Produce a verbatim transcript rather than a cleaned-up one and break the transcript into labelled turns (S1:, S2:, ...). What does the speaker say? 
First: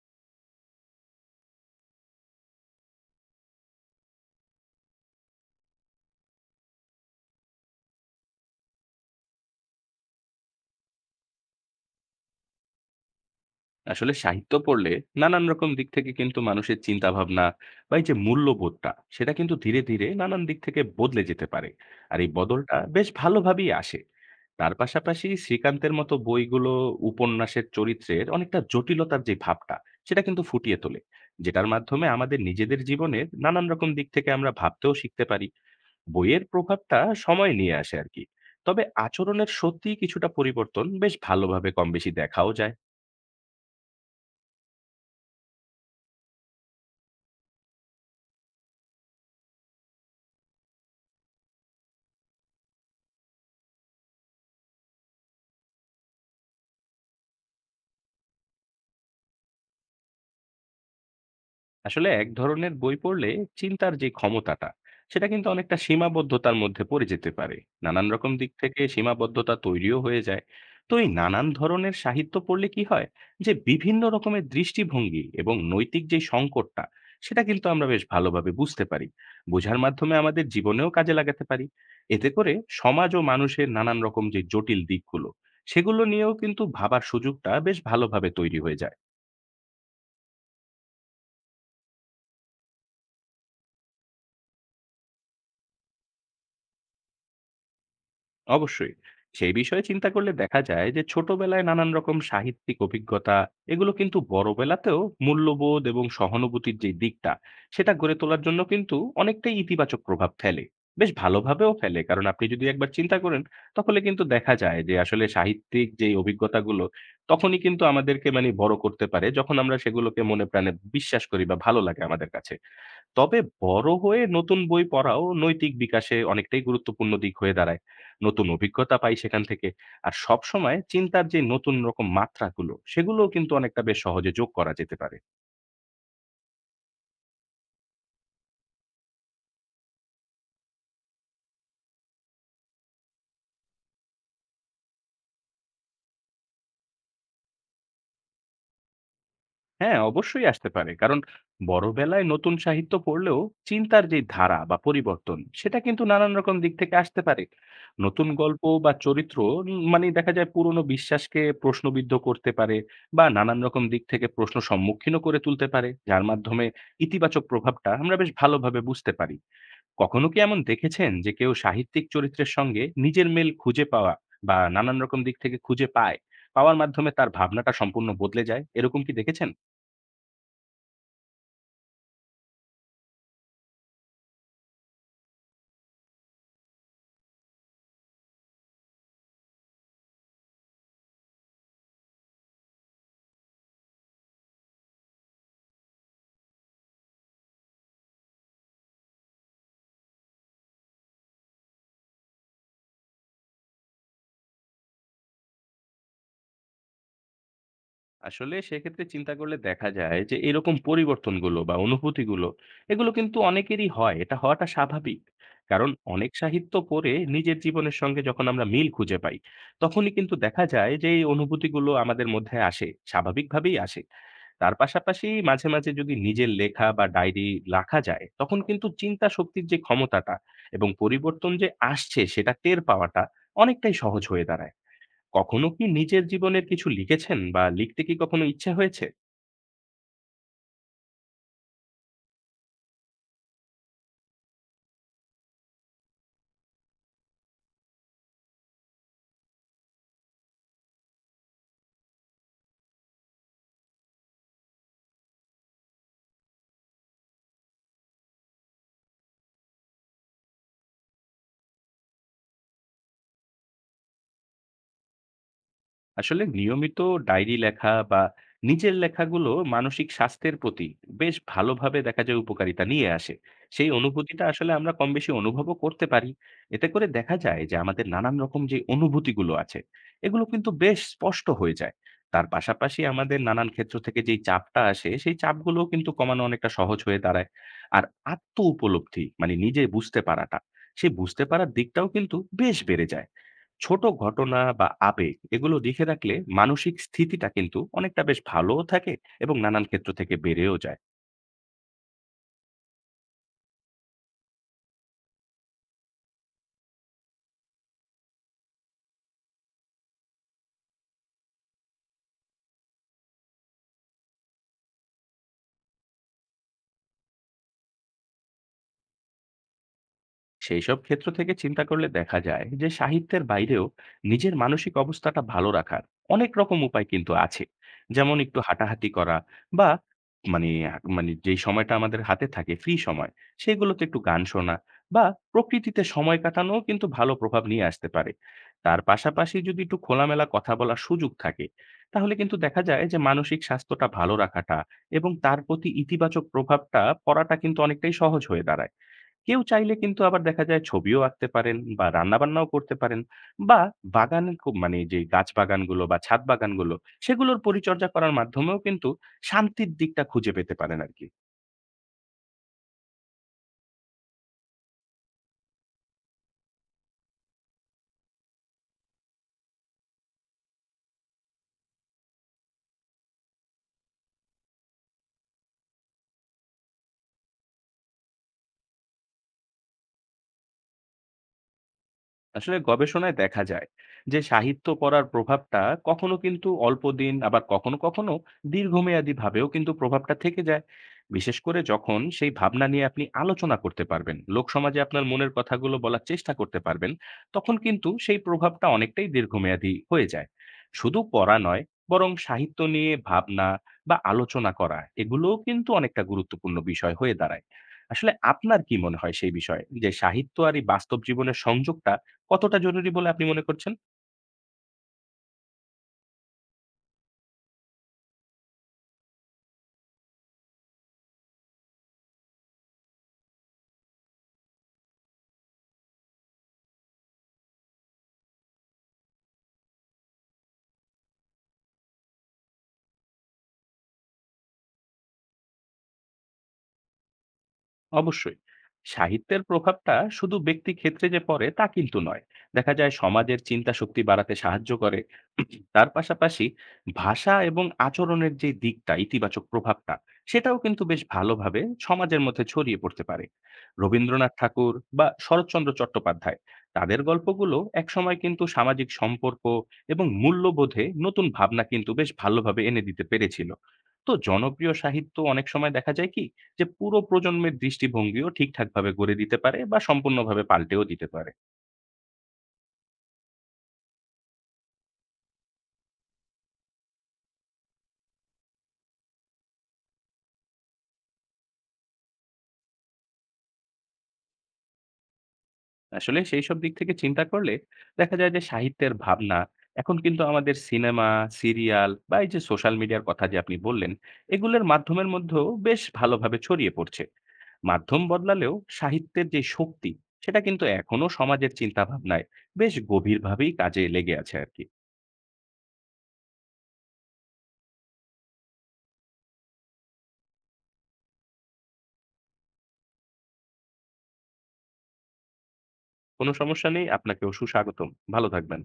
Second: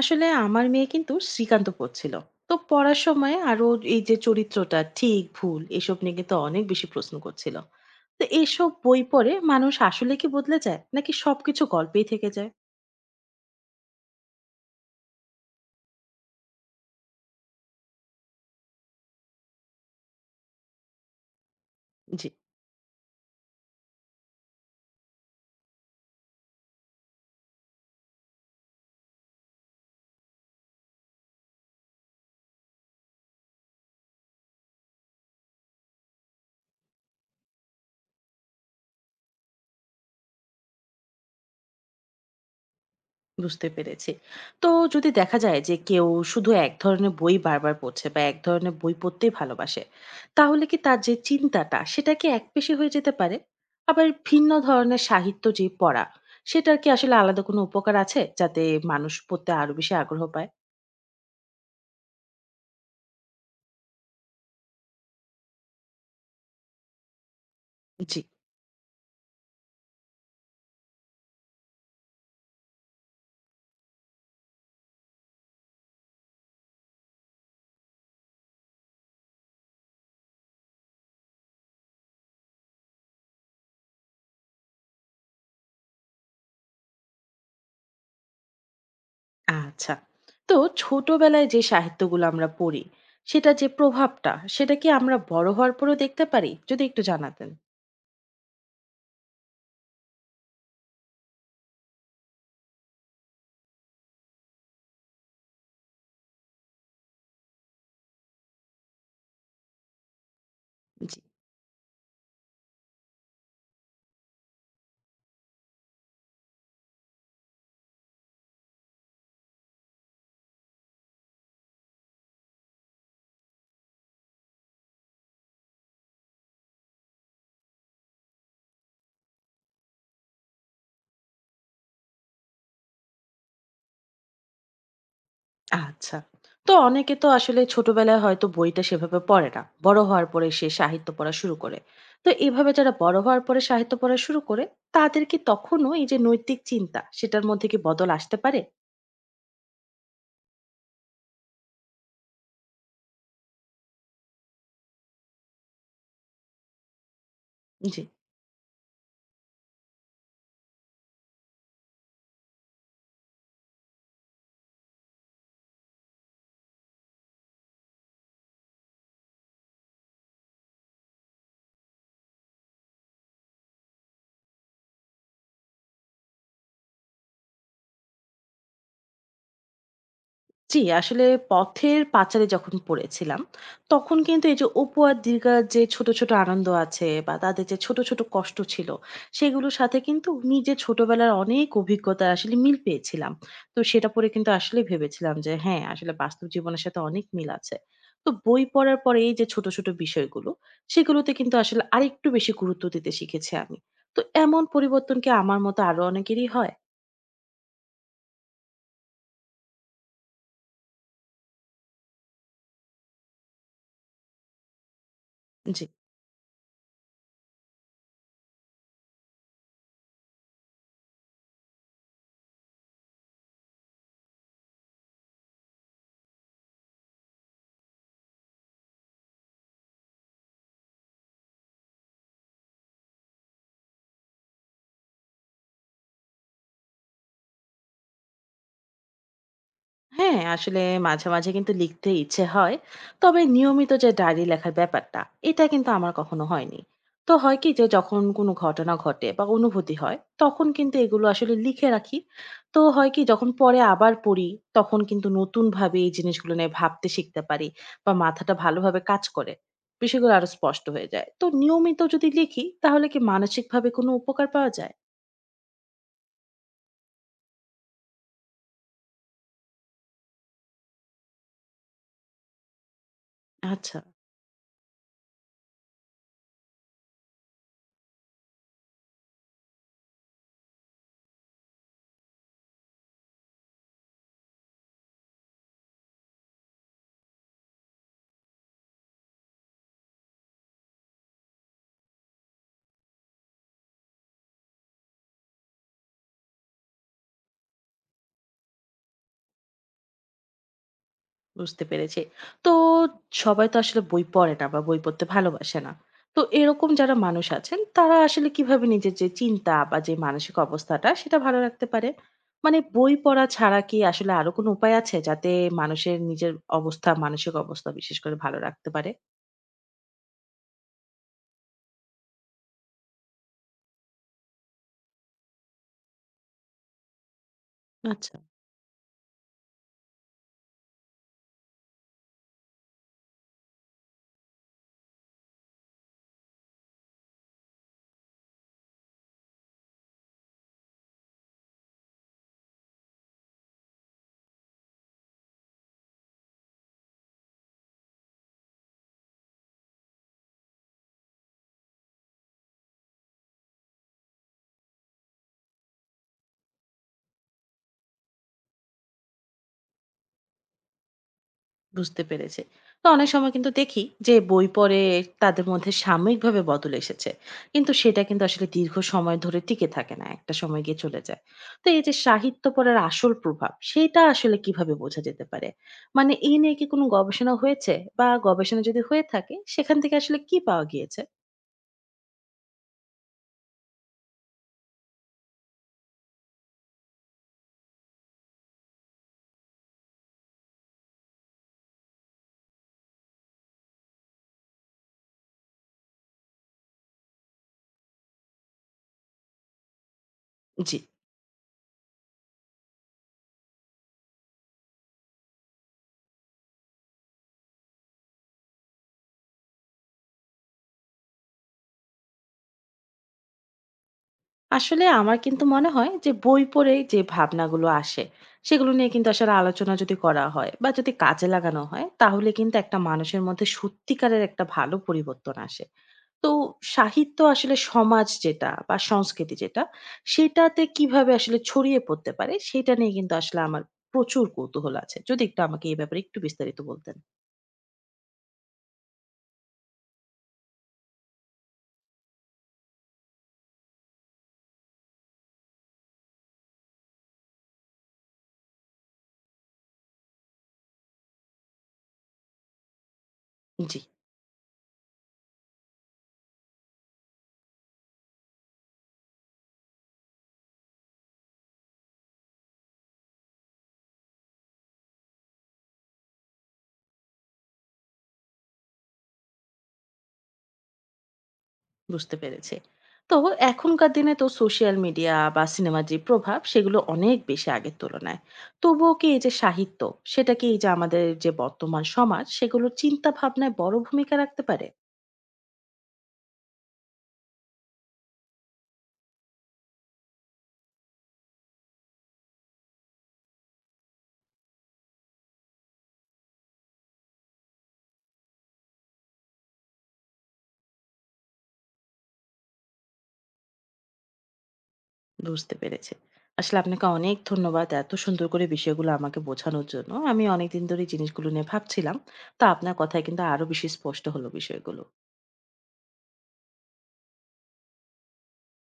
S1: আসলে আমার মেয়ে কিন্তু শ্রীকান্ত পড়ছিল। তো পড়ার সময় আরো এই যে চরিত্রটা ঠিক ভুল এসব নিয়ে কিন্তু অনেক বেশি প্রশ্ন করছিল। তো এসব বই পড়ে মানুষ আসলে কি বদলে যায় নাকি সবকিছু গল্পেই থেকে যায়?
S2: আসলে সাহিত্য পড়লে নানান রকম দিক থেকে কিন্তু মানুষের চিন্তা ভাবনা বা এই যে মূল্যবোধটা সেটা কিন্তু ধীরে ধীরে নানান দিক থেকে বদলে যেতে পারে। আর
S1: জি।
S2: এই বদলটা বেশ ভালোভাবেই আসে। তার পাশাপাশি শ্রীকান্তের মতো বইগুলো উপন্যাসের চরিত্রের অনেকটা জটিলতার যে ভাবটা সেটা কিন্তু ফুটিয়ে তোলে, যেটার মাধ্যমে আমাদের নিজেদের জীবনের নানান রকম দিক থেকে আমরা ভাবতেও শিখতে পারি। বইয়ের প্রভাবটা সময় নিয়ে আসে আর কি। তবে আচরণের সত্যিই কিছুটা পরিবর্তন বেশ ভালোভাবে কম বেশি দেখাও যায়।
S1: বুঝতে পেরেছি। তো যদি দেখা যায় যে কেউ শুধু এক ধরনের বই বারবার পড়ছে বা এক ধরনের বই পড়তেই ভালোবাসে, তাহলে কি তার যে চিন্তাটা সেটা কি একপেশে হয়ে যেতে পারে? আবার ভিন্ন ধরনের সাহিত্য যে পড়া, সেটার কি আসলে আলাদা কোনো উপকার আছে? যাতে মানুষ পড়তে আরো বেশি আগ্রহ পায়?
S2: আসলে এক ধরনের বই পড়লে চিন্তার যে ক্ষমতাটা সেটা কিন্তু অনেকটা সীমাবদ্ধতার মধ্যে পড়ে যেতে পারে। নানান
S1: জি,
S2: রকম দিক থেকে সীমাবদ্ধতা তৈরিও হয়ে যায়। তো এই নানান ধরনের সাহিত্য পড়লে কি হয়, যে বিভিন্ন রকমের দৃষ্টিভঙ্গি এবং নৈতিক যে সংকটটা সেটা কিন্তু আমরা বেশ ভালোভাবে বুঝতে পারি। বোঝার মাধ্যমে আমাদের জীবনেও কাজে লাগাতে পারি। এতে করে সমাজ ও মানুষের নানান রকম যে জটিল দিকগুলো সেগুলো নিয়েও কিন্তু ভাবার সুযোগটা বেশ ভালোভাবে তৈরি হয়ে যায়।
S1: আচ্ছা। তো ছোটবেলায় যে সাহিত্যগুলো আমরা পড়ি, সেটার যে প্রভাবটা সেটা কি আমরা বড় হওয়ার পরেও দেখতে পারি? যদি একটু জানাতেন।
S2: অবশ্যই, সেই বিষয়ে চিন্তা করলে দেখা যায় যে ছোটবেলায় নানান রকম সাহিত্যিক অভিজ্ঞতা এগুলো কিন্তু বড়বেলাতেও মূল্যবোধ এবং সহানুভূতির যে দিকটা সেটা গড়ে তোলার জন্য কিন্তু অনেকটাই ইতিবাচক প্রভাব ফেলে। বেশ
S1: জি।
S2: ভালোভাবেও ফেলে, কারণ আপনি যদি একবার চিন্তা করেন তাহলে কিন্তু দেখা যায় যে আসলে সাহিত্যিক যে অভিজ্ঞতাগুলো, তখনই কিন্তু আমাদেরকে মানে বড় করতে পারে যখন আমরা সেগুলোকে মনে প্রাণে বিশ্বাস করি বা ভালো লাগে আমাদের কাছে। তবে বড় হয়ে নতুন বই পড়াও নৈতিক বিকাশে অনেকটাই গুরুত্বপূর্ণ দিক হয়ে দাঁড়ায়। নতুন অভিজ্ঞতা পাই সেখান থেকে। আর সবসময় চিন্তার যে নতুন রকম মাত্রাগুলো, সেগুলোও কিন্তু অনেকটা বেশ সহজে যোগ করা যেতে পারে।
S1: আচ্ছা। তো অনেকে তো আসলে ছোটবেলায় হয়তো বইটা সেভাবে পড়ে না। বড় হওয়ার পরে সে সাহিত্য পড়া শুরু করে। তো এভাবে যারা বড় হওয়ার পরে সাহিত্য পড়া শুরু করে, তাদের কি তখনও এই যে নৈতিক চিন্তা, সেটার মধ্যে কি বদল আসতে পারে?
S2: হ্যাঁ, অবশ্যই আসতে পারে। কারণ বড়বেলায় নতুন সাহিত্য পড়লেও চিন্তার যে ধারা বা পরিবর্তন, সেটা কিন্তু নানান রকম দিক থেকে আসতে পারে।
S1: জি।
S2: নতুন গল্প বা চরিত্র উম মানে দেখা যায় পুরনো বিশ্বাসকে প্রশ্নবিদ্ধ করতে পারে বা নানান রকম দিক থেকে প্রশ্ন সম্মুখীনও করে তুলতে পারে, যার মাধ্যমে ইতিবাচক প্রভাবটা আমরা বেশ ভালোভাবে বুঝতে পারি। কখনো কি এমন দেখেছেন যে কেউ সাহিত্যিক চরিত্রের সঙ্গে নিজের মেল খুঁজে পাওয়া বা নানান রকম দিক থেকে খুঁজে পায়, পাওয়ার মাধ্যমে তার ভাবনাটা সম্পূর্ণ বদলে যায়? এরকম কি দেখেছেন?
S1: জি, আসলে পথের পাঁচালী যখন পড়েছিলাম, তখন কিন্তু এই যে অপু আর দীর্ঘার যে ছোট, ছোট আনন্দ আছে বা তাদের যে ছোট, ছোট কষ্ট ছিল, সেগুলোর সাথে কিন্তু নিজের ছোটবেলার অনেক অভিজ্ঞতা আসলে মিল পেয়েছিলাম। তো সেটা পড়ে কিন্তু আসলেই ভেবেছিলাম যে হ্যাঁ, আসলে বাস্তব জীবনের সাথে অনেক মিল আছে। তো বই পড়ার পরে এই যে ছোট, ছোট বিষয়গুলো, সেগুলোতে কিন্তু আসলে আরেকটু বেশি গুরুত্ব দিতে শিখেছি আমি। তো এমন পরিবর্তন কি আমার মতো আরো অনেকেরই হয়?
S2: আসলে সেক্ষেত্রে চিন্তা করলে দেখা যায় যে এরকম পরিবর্তনগুলো বা অনুভূতিগুলো এগুলো কিন্তু অনেকেরই হয়, এটা হওয়াটা স্বাভাবিক।
S1: জি।
S2: কারণ অনেক সাহিত্য পড়ে নিজের জীবনের সঙ্গে যখন আমরা মিল খুঁজে পাই তখনই কিন্তু দেখা যায় যে এই অনুভূতিগুলো আমাদের মধ্যে আসে, স্বাভাবিকভাবেই আসে। তার পাশাপাশি মাঝে মাঝে যদি নিজের লেখা বা ডায়েরি লেখা যায় তখন কিন্তু চিন্তা শক্তির যে ক্ষমতাটা এবং পরিবর্তন যে আসছে সেটা টের পাওয়াটা অনেকটাই সহজ হয়ে দাঁড়ায়। কখনো কি নিজের জীবনের কিছু লিখেছেন বা লিখতে কি কখনো ইচ্ছে হয়েছে?
S1: হ্যাঁ আসলে মাঝে মাঝে কিন্তু লিখতে ইচ্ছে হয়। তবে নিয়মিত যে ডায়েরি লেখার ব্যাপারটা এটা কিন্তু আমার কখনো হয়নি। তো হয় কি যে যখন কোনো ঘটনা ঘটে বা অনুভূতি হয় তখন কিন্তু এগুলো আসলে লিখে রাখি। তো হয় কি যখন পরে আবার পড়ি তখন কিন্তু নতুন ভাবে এই জিনিসগুলো নিয়ে ভাবতে শিখতে পারি বা মাথাটা ভালোভাবে কাজ করে, বিষয়গুলো আরো স্পষ্ট হয়ে যায়। তো নিয়মিত যদি লিখি তাহলে কি মানসিকভাবে কোনো উপকার পাওয়া যায়?
S2: আসলে নিয়মিত ডায়েরি লেখা বা নিজের লেখাগুলো মানসিক স্বাস্থ্যের প্রতি বেশ ভালোভাবে দেখা যায় উপকারিতা নিয়ে আসে। সেই
S1: আচ্ছা।
S2: অনুভূতিটা আসলে আমরা কম বেশি অনুভবও করতে পারি। এতে করে দেখা যায় যে আমাদের নানান রকম যে অনুভূতিগুলো আছে এগুলো কিন্তু বেশ স্পষ্ট হয়ে যায়। তার পাশাপাশি আমাদের নানান ক্ষেত্র থেকে যেই চাপটা আসে সেই চাপগুলোও কিন্তু কমানো অনেকটা সহজ হয়ে দাঁড়ায়। আর আত্ম উপলব্ধি মানে নিজে বুঝতে পারাটা, সেই বুঝতে পারার দিকটাও কিন্তু বেশ বেড়ে যায়। ছোট ঘটনা বা আবেগ এগুলো লিখে রাখলে মানসিক স্থিতিটা কিন্তু অনেকটা বেশ ভালোও থাকে এবং নানান ক্ষেত্র থেকে বেড়েও যায়।
S1: বুঝতে পেরেছি। তো সবাই তো আসলে বই পড়ে না বা বই পড়তে ভালোবাসে না। তো এরকম যারা মানুষ আছেন তারা আসলে কিভাবে নিজের যে চিন্তা বা যে মানসিক অবস্থাটা সেটা ভালো রাখতে পারে? মানে বই পড়া ছাড়া কি আসলে আরো কোনো উপায় আছে যাতে মানুষের নিজের অবস্থা, মানসিক অবস্থা বিশেষ করে ভালো রাখতে পারে?
S2: সেই সব ক্ষেত্র থেকে চিন্তা করলে দেখা যায় যে সাহিত্যের বাইরেও নিজের মানসিক অবস্থাটা ভালো রাখার অনেক রকম উপায় কিন্তু আছে। যেমন
S1: আচ্ছা।
S2: একটু হাঁটাহাঁটি করা বা মানে মানে যেই সময়টা আমাদের হাতে থাকে ফ্রি সময়, সেগুলোতে একটু গান শোনা বা প্রকৃতিতে সময় কাটানো কিন্তু ভালো প্রভাব নিয়ে আসতে পারে। তার পাশাপাশি যদি একটু খোলামেলা কথা বলার সুযোগ থাকে তাহলে কিন্তু দেখা যায় যে মানসিক স্বাস্থ্যটা ভালো রাখাটা এবং তার প্রতি ইতিবাচক প্রভাবটা পড়াটা কিন্তু অনেকটাই সহজ হয়ে দাঁড়ায়। কেউ চাইলে কিন্তু আবার দেখা যায় ছবিও আঁকতে পারেন বা রান্নাবান্নাও করতে পারেন, বা বাগানে খুব মানে যে গাছ বাগানগুলো বা ছাদ বাগানগুলো সেগুলোর পরিচর্যা করার মাধ্যমেও কিন্তু শান্তির দিকটা খুঁজে পেতে পারেন আর কি।
S1: বুঝতে পেরেছি। তো অনেক সময় কিন্তু দেখি যে বই পড়ে তাদের মধ্যে সাময়িকভাবে বদল এসেছে। কিন্তু সেটা কিন্তু আসলে দীর্ঘ সময় ধরে টিকে থাকে না। একটা সময় গিয়ে চলে যায়। তো এই যে সাহিত্য পড়ার আসল প্রভাব সেটা আসলে কিভাবে বোঝা যেতে পারে? মানে এই নিয়ে কি কোনো গবেষণা হয়েছে? বা গবেষণা যদি হয়ে থাকে সেখান থেকে আসলে কি পাওয়া গিয়েছে?
S2: আসলে গবেষণায় দেখা যায় যে সাহিত্য পড়ার প্রভাবটা কখনো কিন্তু অল্প দিন, আবার কখনো কখনো দীর্ঘমেয়াদী ভাবেও কিন্তু প্রভাবটা থেকে যায়। বিশেষ করে যখন সেই ভাবনা নিয়ে আপনি আলোচনা করতে পারবেন, লোকসমাজে আপনার মনের কথাগুলো বলার চেষ্টা করতে পারবেন, তখন কিন্তু সেই প্রভাবটা অনেকটাই দীর্ঘমেয়াদী হয়ে যায়।
S1: জি।
S2: শুধু পড়া নয়, বরং সাহিত্য নিয়ে ভাবনা বা আলোচনা করা এগুলোও কিন্তু অনেকটা গুরুত্বপূর্ণ বিষয় হয়ে দাঁড়ায়। আসলে আপনার কি মনে হয় সেই বিষয়ে, যে সাহিত্য আর এই বাস্তব জীবনের সংযোগটা কতটা জরুরি বলে আপনি মনে করছেন?
S1: আসলে আমার কিন্তু মনে হয় যে বই পড়ে যে ভাবনাগুলো আসে সেগুলো নিয়ে কিন্তু আসলে আলোচনা যদি করা হয় বা যদি কাজে লাগানো হয় তাহলে কিন্তু একটা মানুষের মধ্যে সত্যিকারের একটা ভালো পরিবর্তন আসে। তো সাহিত্য আসলে সমাজ যেটা বা সংস্কৃতি যেটা সেটাতে কিভাবে আসলে ছড়িয়ে পড়তে পারে সেটা নিয়ে কিন্তু আসলে আমার প্রচুর কৌতূহল আছে। যদি একটু আমাকে এই ব্যাপারে একটু বিস্তারিত বলতেন।
S2: অবশ্যই, সাহিত্যের প্রভাবটা শুধু ব্যক্তি ক্ষেত্রে যে পড়ে তা কিন্তু নয়। দেখা যায় সমাজের চিন্তা শক্তি বাড়াতে সাহায্য করে। তার পাশাপাশি ভাষা এবং আচরণের যে দিকটা ইতিবাচক প্রভাবটা, সেটাও কিন্তু বেশ ভালোভাবে সমাজের মধ্যে ছড়িয়ে পড়তে পারে।
S1: জি।
S2: রবীন্দ্রনাথ ঠাকুর বা শরৎচন্দ্র চট্টোপাধ্যায়, তাদের গল্পগুলো একসময় কিন্তু সামাজিক সম্পর্ক এবং মূল্যবোধে নতুন ভাবনা কিন্তু বেশ ভালোভাবে এনে দিতে পেরেছিল। তো জনপ্রিয় সাহিত্য অনেক সময় দেখা যায় কি যে পুরো প্রজন্মের দৃষ্টিভঙ্গিও ঠিকঠাকভাবে গড়ে দিতে পারে বা সম্পূর্ণভাবে পাল্টেও দিতে পারে।
S1: বুঝতে পেরেছি। তো এখনকার দিনে তো সোশ্যাল মিডিয়া বা সিনেমার যে প্রভাব সেগুলো অনেক বেশি আগের তুলনায়। তবুও কি এই যে সাহিত্য সেটা কি এই যে আমাদের যে বর্তমান সমাজ সেগুলোর চিন্তা ভাবনায় বড় ভূমিকা রাখতে পারে?
S2: আসলে সেই সব দিক থেকে চিন্তা করলে দেখা যায় যে সাহিত্যের ভাবনা এখন কিন্তু আমাদের সিনেমা, সিরিয়াল বা এই যে সোশ্যাল মিডিয়ার কথা যে আপনি বললেন, এগুলোর মাধ্যমের মধ্যেও বেশ ভালোভাবে ছড়িয়ে পড়ছে। মাধ্যম বদলালেও সাহিত্যের যে শক্তি, সেটা কিন্তু এখনো সমাজের চিন্তাভাবনায় বেশ গভীরভাবেই কাজে লেগে আছে আরকি।
S1: বুঝতে পেরেছি। আসলে আপনাকে অনেক ধন্যবাদ এত সুন্দর করে বিষয়গুলো আমাকে বোঝানোর জন্য। আমি অনেকদিন ধরে এই জিনিসগুলো নিয়ে ভাবছিলাম। তো আপনার কথায় কিন্তু আরো বেশি স্পষ্ট হলো বিষয়গুলো।
S2: কোনো সমস্যা নেই, আপনাকেও সুস্বাগতম। ভালো থাকবেন।